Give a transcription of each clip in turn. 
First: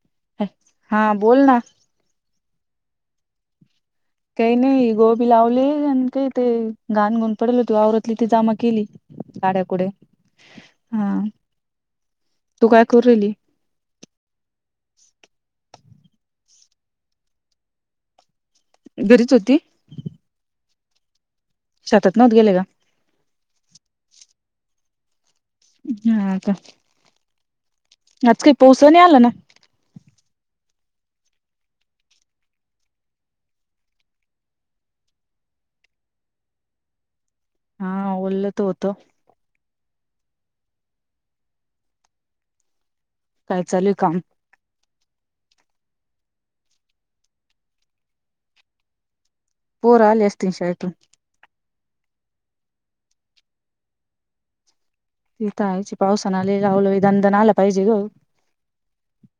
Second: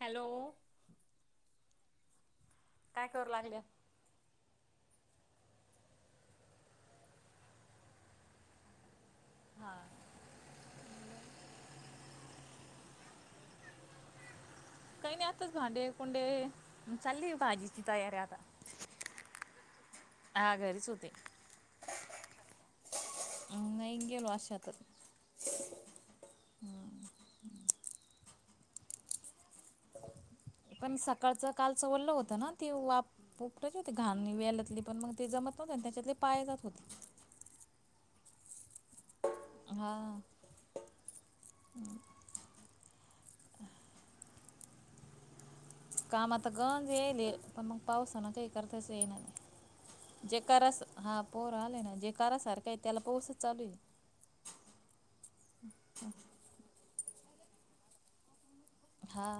Hello हा बोल ना. काय करू लागल्या. ते नाही गोबी लावले आणि काही ते घाण गुण पडल हो त आवरातली ती जामा केली. काड्याकुडे हा. तू काय करू रेली. काही नाही आताच भांडे कुंडे चालली भाजीची तयारी आता. घरीच होती. हा घरीच होते. सातत नत गेले का. नाही गेलो अशात हा का आज काही पाऊस णी आलं ना. पण सकाळच कालचं वरलं होत, ना ती वा पपटाची होती घाण वेलातली पण मग ते जमत. त्याच्यातले पाय जात होते. हा ओोलल त होत. हा. काय चालू हे काम. काम आता गंज येईल पण मग पावसा ना काही करताच येईणार पोर आले नाही. असतील जेकार शाळेतून हा पोर आले ना जेकार सारखे. य तल पोस चालू हे. तिथहायची पावसाना आले लावलं दंदन आला पाहिजे ग. हा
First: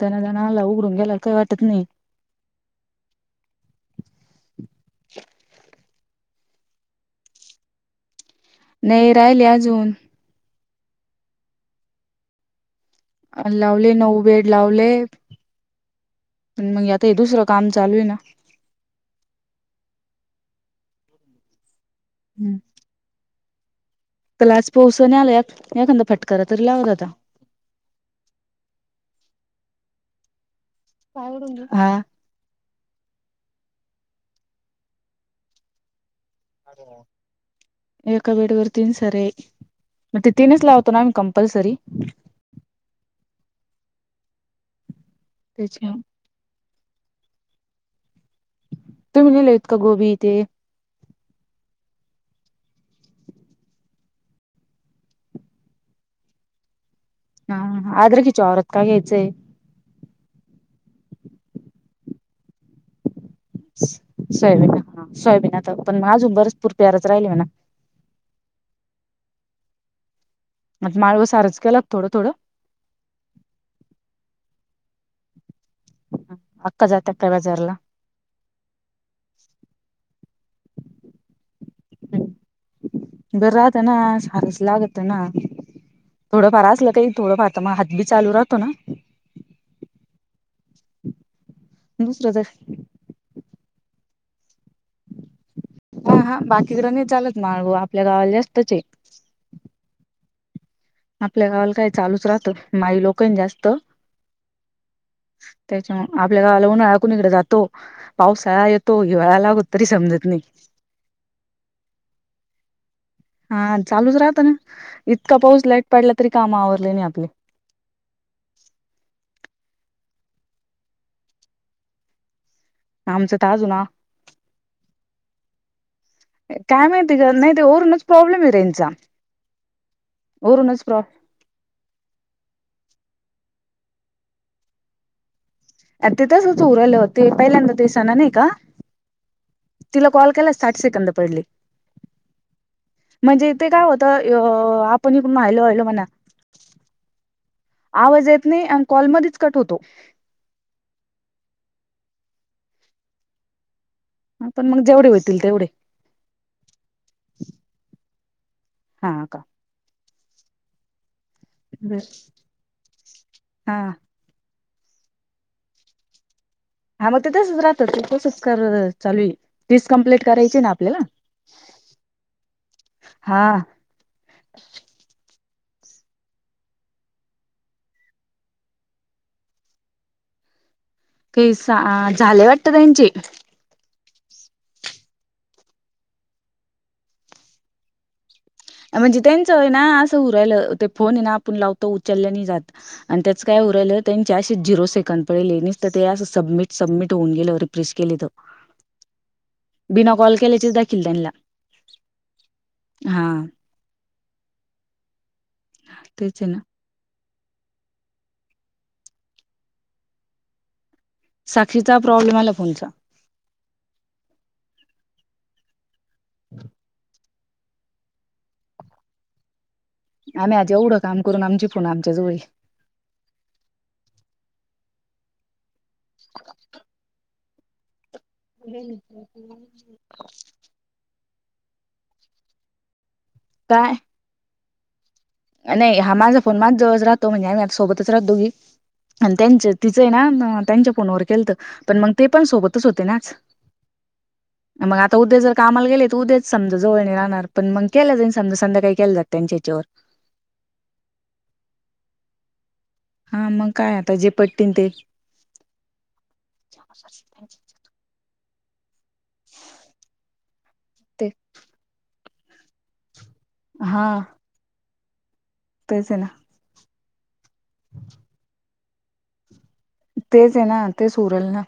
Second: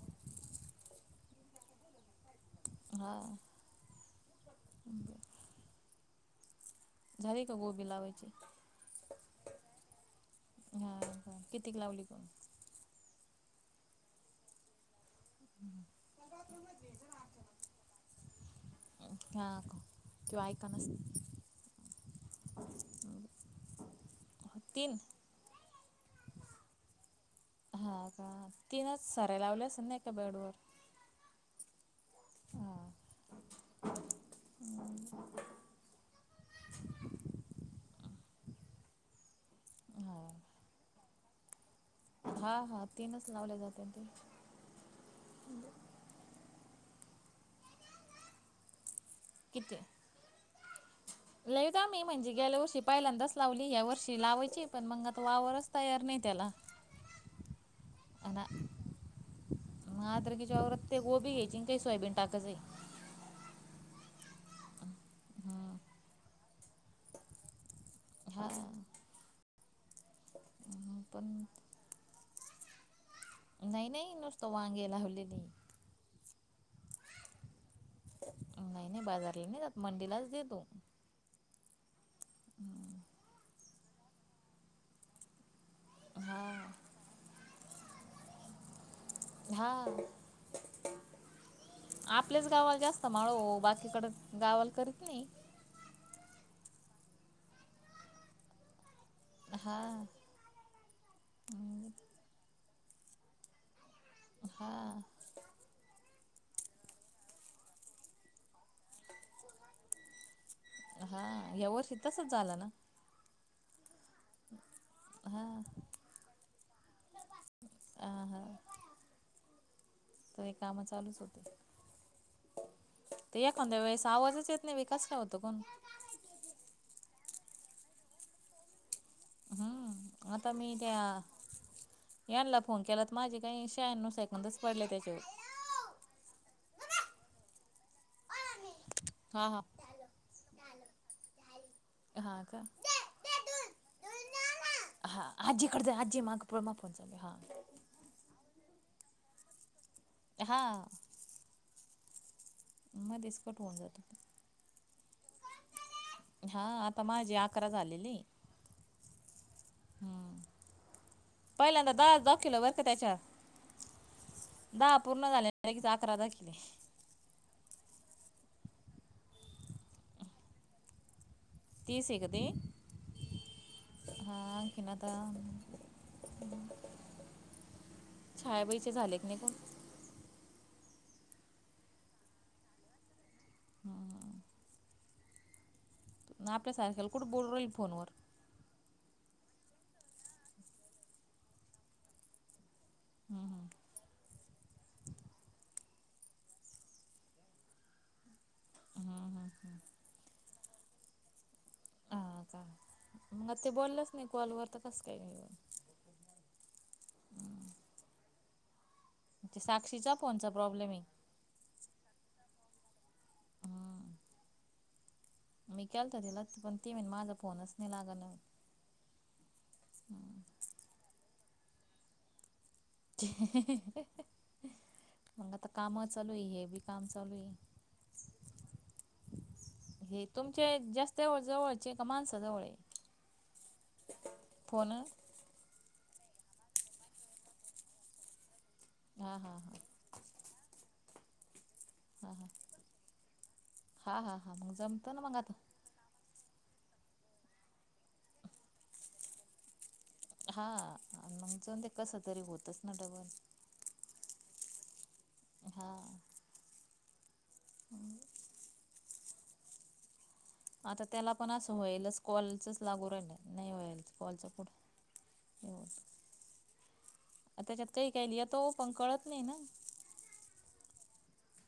त्यांना जण आला उघडून गेला काही वाटत नाही. हा. झारी का गोभी लावयचे. नाही राहिले अजून. हा कितीक लावली कोण. लावले नऊ बेड लावले. आणि मग आता हे दुसरं काम चालू आहे ना. जवय कर [unintelligible] हम्म. कलाज तीन पोहचण आलात एखादा फटकार तरी लावत आता. हा का तीनच साराय लावलेस ना एका बेड वर. काय उडून घ हा. एका बेड वर तीन सारे मग हां ते तीनच लावतो ना मी क कंपलसरी. हां हां तीनच लावल्या जातात ते [unintelligible] त्याच्या. तुम्ही लले किती इतका गोबी इथे. लईत आम्ही म्हणजे गेल्या वर्षी पहिल्यांदाच लावली, या्या वर्षी लावायची पण मग आता वावरच तयार नाही त्याला. हा आद्रकिचा वावरात कागयचेय. आद्रकिच्या वावरात ते गोबी घ्यायची काही सोयाबीन टाकच आहे. सोयाबीना सोयाबीन आता पण आजून बरच पूर प्यारच राहिल म्हणा. हा. म माळ व सारच केलाग थोडं थोडं. नाही नाही नुसतो वांगे ला हलेली. ह अका जात अकाय बजारला. नाही नाही बाजारला नाही मंडीलाच देतो. हम् बरताणा सारसलगतणा [unintelligible] थोडं हां फार असलं काही थोडंफारता म हात बी चालू राहतो ना. हा. दुसरं तर आपलेच गावाला जास्त माळ ओ बाकीकडे गावाल करीत नाही. हा हा बाकीकड नाही चालत मारगं आपल्या गावाला जास्तच हाय हा आपल्या गावाला काय चालूच राहतं माई लोक जास्त हा त्याच्या आपल्या गावाला उन्हाळा कुणीकडे जातो पाऊसाळा येतो हिवाळा लागत तरी समजत नाही. हा यावर्षी तसच झालं ना? हा चालूच राहत ना इतका हा पाऊस लाईट पडला तरी काम आवरले नाही आपले हा हा तरी काम चालूच होते. आमचं ते तर अजून एखांद्या आ वेळेस आवाजच येत नाही कस का होत पण? काय माहितीय का नाही तर ओरूनच प्रॉब्लेम आहे रे त्यांचा हम्म आता मी त्या यांनला फोन केला त माझे काही शहाणव सेकंदच पडले त्याच्यावर अ तिथंचच होतो उरलो ते पहिल्यांदा दिवसन नाही का? हा हा तिला कॉल केलास साठ सेकंद पडली. हा का? म्हणजे ते काय होतं अ आपण इ हा महिलो आजीकडे वहिलो जा म्हणा आजी माग प्रमा फोन चालू आहे. आवाज येत नाही आणि कॉलमध्येच कट होतो. हा मध्येच कट होऊन जातो. ह पण मग जेवढी होती हा आता माझी अकरा झालेली. हा का? हम् पहिल्यांदा दहा- दहा किलो व्हय का त्याच्या हा दहा पूर्ण झाले कि अकरा झाले. हा मग ते तेसच राहत कसच कर चालू तीस कम्प्लीट करायची ना आपल्याला? तीस हाय का ते? हा हा खेनाता छायाबाईचे झाले की नाही कोण? कय सा झालेय वाटत त्यांचे ना आपल्यासारख्याला कुठे बोलू राहील फोनवर म्हणजे त्यांचं ना असं हु रायल ते फोन आहे ना आपण लावतो उचलल्या नाही जात. आणि त्याच काय उरलं त्यांचे असेच झिरो सेकंड पडेले निस तर ते अस सबमिट सबमिट होऊन गेल रिप्रेस केली त बिना कॉल केल्याचेच दाखील त्यांना हा का हा मग ते बोललच नाही कॉलवर तर कस काय घ तेच ना? साक्षीचा फोनचा प्रॉब्लेम आहे. साक्षीचा प्रॉब्लेम आला फोनचा. केलत तिला पण ती म्हण माझा फोनच नाही लागना आम्ही आज एवढं काम करून आमची फोण आमच्या जवळय हे हे ह मग आता काम चालू आहे हे बी काम चालू आहे. समजत नाही. वळ जवळचे का माणसा जवळ काय? फोन नाही हा माझा फोन माझ्या जवळच राहतो, म्हणजे आम्ही सोबतच राहत दोघी आणि हां हां त्यांच हां तिचं आहे ना त्यांच्या फोनवर केलत पण मग ते हां पण हां सोबतच होते ना आज हां हां हां मग जमतं आता ना उद्या जर कामाला गेले तर उद्या समजा जवळने राहणार पण मग केलं जाई समजा केलं जाईल त्यांच्या ह्याच्यावर [unintelligible] हा मग काय आता जे पट्टन ते [inaudible] हां आता ते त्याला पण असं वईलच कॉलचच लागू राहिल नाही हो्हाल कॉलच पुढे पसे ना त्याच्यात काही काय लिता पण कळत नाही ना तेच आहे ना तेच उरल ना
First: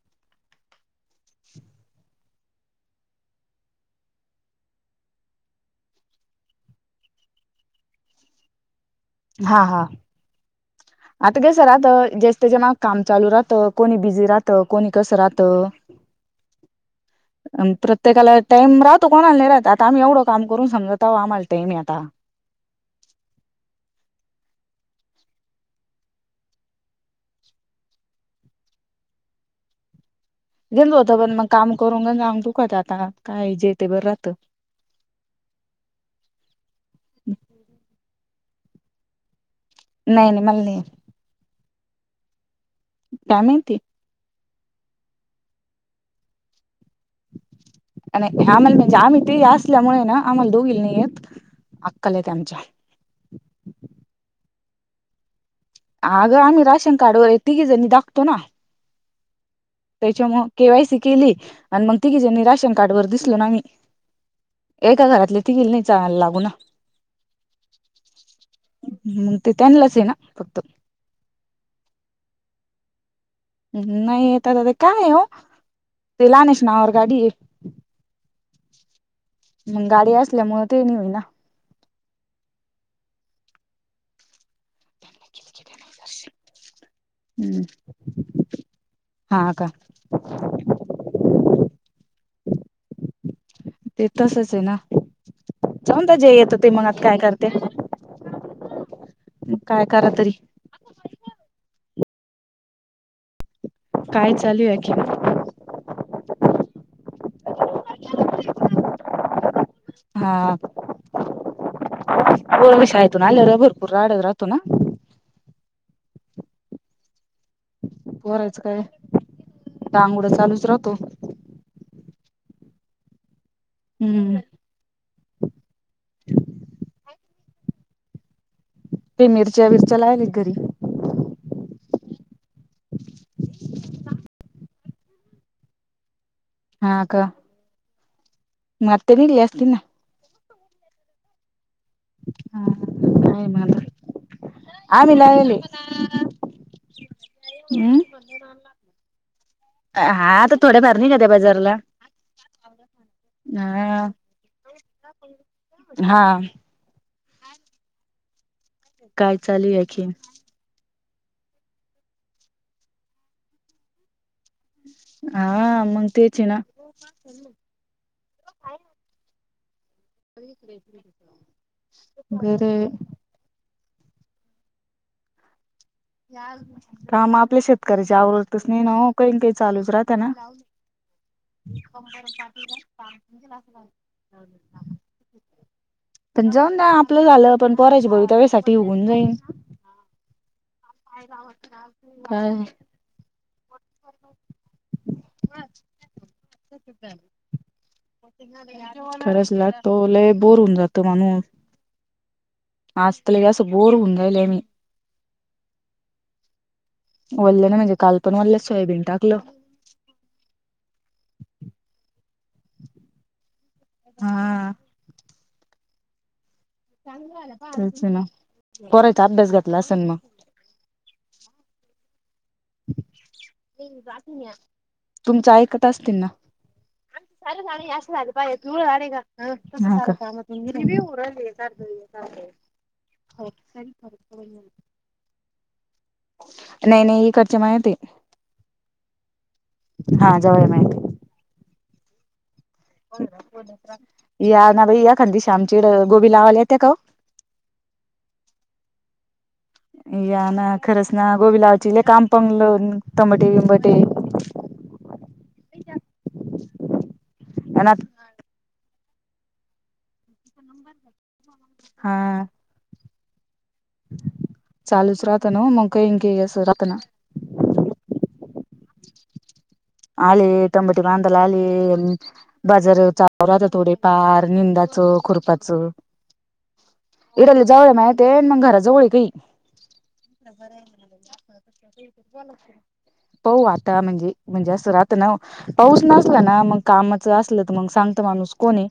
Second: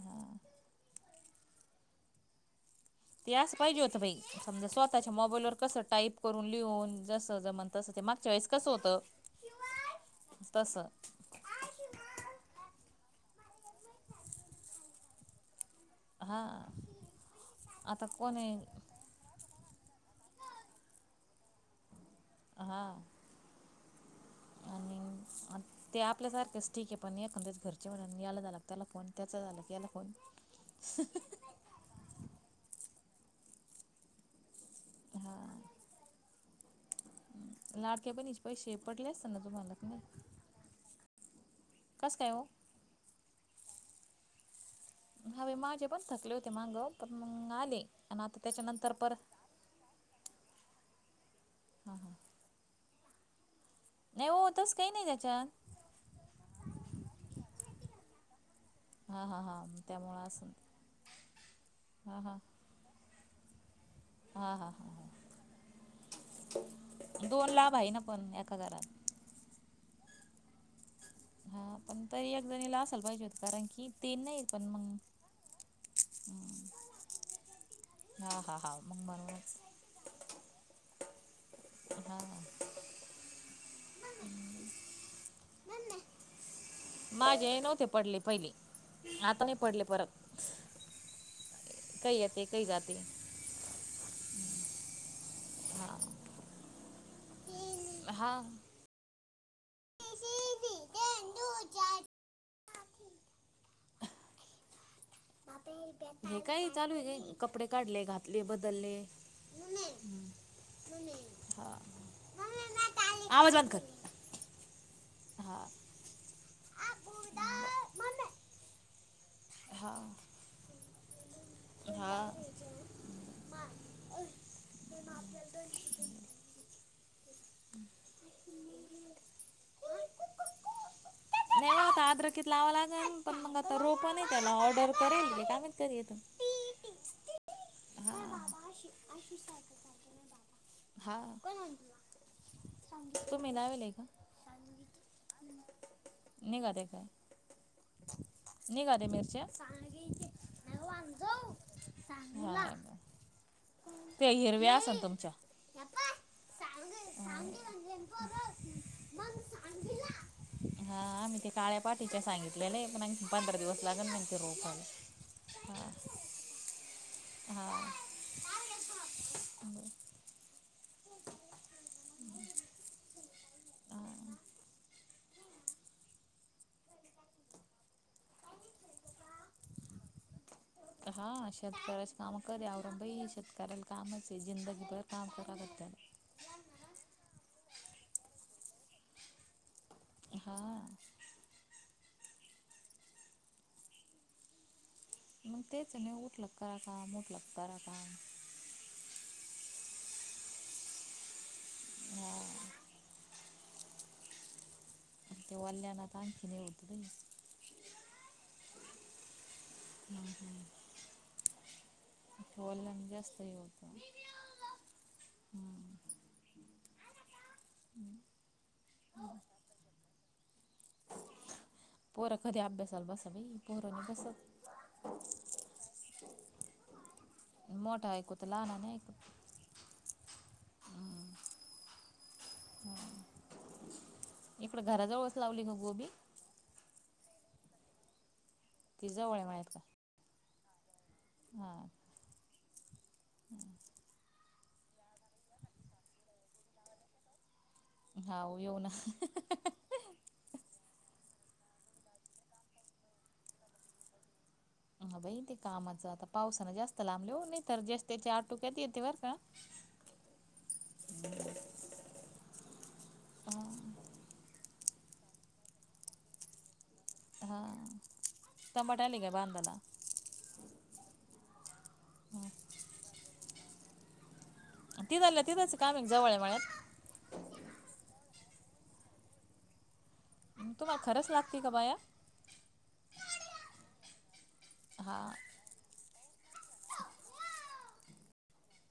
हां ते असं पाहिजे होत बाई समजा स्वतःच्या मोबाईलवरर कस टाईप करून लिहून जस जम तस ते मग चॉईस कसं होतं हा हा तसं आता कसं राहत जे त्याच्या माग काम चालू राहत कोणी बिझी राहतं कोणी कसं राहत हां अ आता प्रत्येकाला कोणी टाइम राहतो कोणा नाही राह आ आता आम्ही एवढं काम करून सगता आमलत मी आता हा आणि ते आपल्यासारखेच ठीक आहे पण एखच घरचे म्ह याला झालं त्याला फोन त्याचा झाला याला फोन घेन होत पण मग काम करून घ जाग दुखात आता काय जेते बरं राहतं हा लाडक्या पण पै शेपटले असत ना तुम्हाला की नाही नाही मला नाही येत. कस काय हो कामती हवे माझे पण थकले होते माग आणि आम्हाला म्हणजे पर आम्ही ते हां असल्यामुळे ना आम्हाला दोघी नाहीय हां अक्कल येत आमच्या तस काही नाही त्याच्यात अगं आम्ही राशन कार्ड वगैरे तिघे जणी दाखतो ना हा हा हा त्याच्यामु केवायसी केली आणि मग तिघी हां हां जनी राशन कार्ड वर दिसलो ना मी हां हां हां एका घरातली ती ग नाही ला लागू ना दोन लाभ आहे ना पण एका घरात मग ते त्यांनाच आहे ना फक्त हा पण तरी एक जणीला असाल पाहिजे हो नाही यता द का नाही हो तेलाने सु नार गाडी हां हां हां मग म्हणूनच मग गाडी असल्यामुळें ते नाही होईना हा माझे नव्हते पडले पहिले आता हा नाही का पडले परत काय येत काही जात सऊता जे येतो ते मग आता काय करते हा काय करा तरी काय चालू अखिर हे काय चालू आहे का कपडे काढले घातले बदलले हा हा नर वष आयतु नल आवाज र बंद कर बरपूर राड राातो ना हा बरायचं काय डांगोड चालूच राहतो हा हम्म हम् तेि मिरच्या विरच्या लायली घरी नाही होता आद्र कित लावां लागेल पण मग आता रोप आहे त्याला ऑर्डर करेल रे काम करथ हा का मते निल जास्तीना हा हा तुम्ही म लावेलय का? सांगितलं. आमलाली निघाले काय? हम्म निघाले मिरच्या? सांगितले हा आता थोड्या फर नाही का त्या्या बाजारला ह हा ते हिरव्या अस ना तुमच्या हा म्ह काय चालू आणखी हा मी ते काळ्या पाठीच्या सांगितलेले पण पंधरा दिवस लागल ते रोपायला. हा मग तेच आहे ना हो हा का वरे का म आपल्या शेतकऱ्याची आवडतच नाही ना काही काही चालूच राहत ना हा शेतकऱ्याच काम करे आबाई शेतकऱ्याला कामच आहे जिंदगीभर काम करा तर पण जाऊन द आपलं झालं पण परायची भवितवेसाठी उघून जाईन हा काय मग तेच न उठ लक्कार का मोठ लक्कार का त ल बोर होऊन जातो म्हणू हा आज त बोर होउन् राहिले मी आणि तेओल्या आता आणखीन येऊत वल्ल्या ना म्हणजे काल पण वल्ल्या सोयाबीन टाकल वल्ल्यानं हा हम्म तेच ना करायचा अभ्यास घातला असेन मग पोर् कधी अभ्यासाला बसा बाई पोरं नाही बस आम सार जा अस झा पा तु झाले ऐकत का ारी कत इकडं घराजवळच लावली का गोबी नाही नाही खर्चे माझ ते तिजवळ माहिती हा जवर माहिती हा या ना बाई या खांदी श्यामचीड गोबी लावाला येत्या का हा येऊ ना या ना खरच ना गोबीलावाची काम पंगलं तंबटे बंबटे ह बाई ते कामाचं आता पावसान जास्त लांबले हो नाही तर आणि आता जास् त्याचे आटोक्यात येते व हा अ चालूच रातन मंका इंकस रातन हा टबाटली का बधला आले तंबटी बांधाला आले बाजार चाल राहता थोडे पाार ंदाच तिथल्या खुरच तिथंच काम एक जवळ आहे मळ्यात इड जवळ मा मंग त्याजवळ काही तुम्हाला खरंच लागते का बाया प वाता म्हजे म्हणजे असं रात हा ना पाऊस ना ना मग कामाच असलं तर मग सांगत माणूस कोणी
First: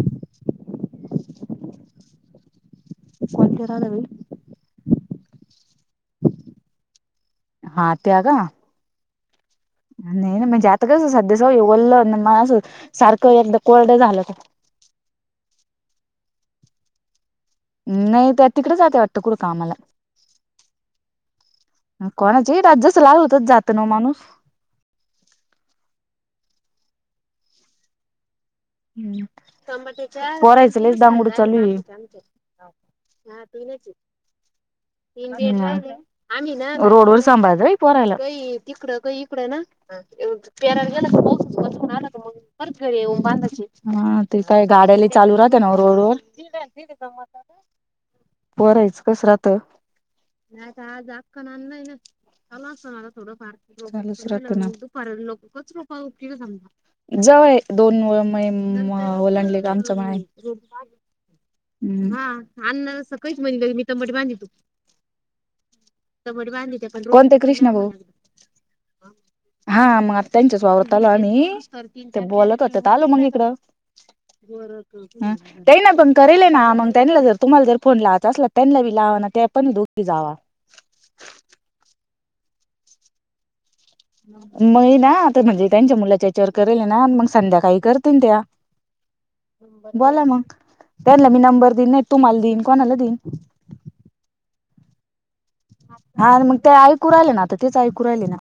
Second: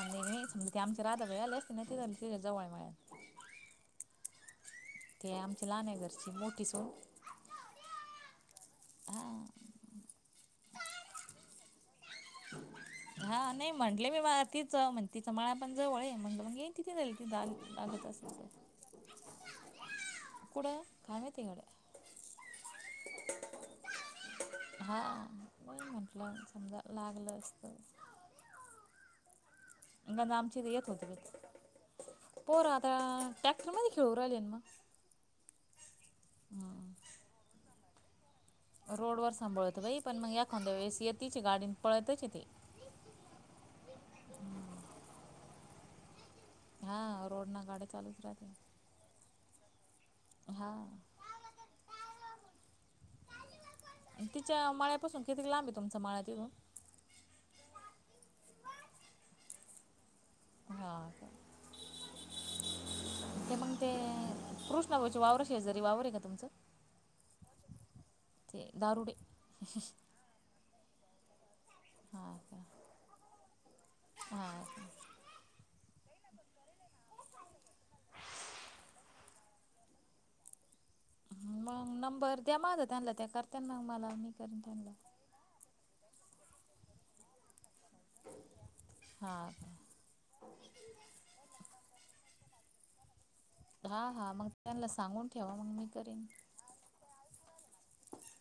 ांगले समजे ते आम राहता भ आ अस जवळ कोणते रालावी ते आमच्या लाण्या घरची मोठी सोड नेन म जाततकच सध्या सव येवल हा नाही म्हंटले मी झालं का मळा तीच हा म्हणल तिचं मळा आपण जवळे म्हणलं मग ये तिथे ती लागत नाही असेल तर तिकडेच जाते वाटत कुठ कामाला कुठं काय माहिती गड्या कोणाच जसं लागलं होतच जात ना माणूस हा म्हटलं समजा लागलं असत हम्म पोरांचं येत लेस होते दमट चालू आहे टॅक्टरमध्ये खेळू राहिले मग रोडवर सांभाळ रे का तिकडं का रोडवर इकडं ना सांभाळतं बाई पण मग एखाद्या वेळेस येतीच गाडीन पळतच ते हा ते काय गाड्या चालू राहत ना रोड व हा रोड ना गाडी चालू बरयच कस राहत नाही का हा आज आखन आणलाय ना चला असता मला तिच्या माळ्यापासून किती लांब आहे तुमचा माळ्या तिथून [inaudible] ह ओलांडले का आमचा मळा हा का हा आणणार सकाळीच ते म्हटल मग मी ते टोमॅटो आणि कृष्णाबाईचे वावर शेजारी वावर आहे का तुमचं वांगी कोणते कृष्ण भाऊ ते दारुडे हा मग त्यांच्याच वावरात नाही ते हां बोलत का होतेत आलो मग इकडं हां बर का ते ना पण करेलय ना मग त्यांना जर तुम्हाला जर फोन लावायचा असला त्यांना बी लावा ना ते पण दोघी जावा मग नंबर द्या माझ त्यांना त्या करता मग ना आता म्हणजे त्यांच्या मुलाच्या याच्यावर करेल ना मग संध्याकाळी त्या हां का बोला मग त्यांना मी नंबर दिला नाही तुम्हाला दिईन कोणाला देऊ नका हा हा मग त्यांना सांगून ठेवा मग मी करीन हा मग ते ऐकू राहिले ना आता तेच ऐकू राहिले ना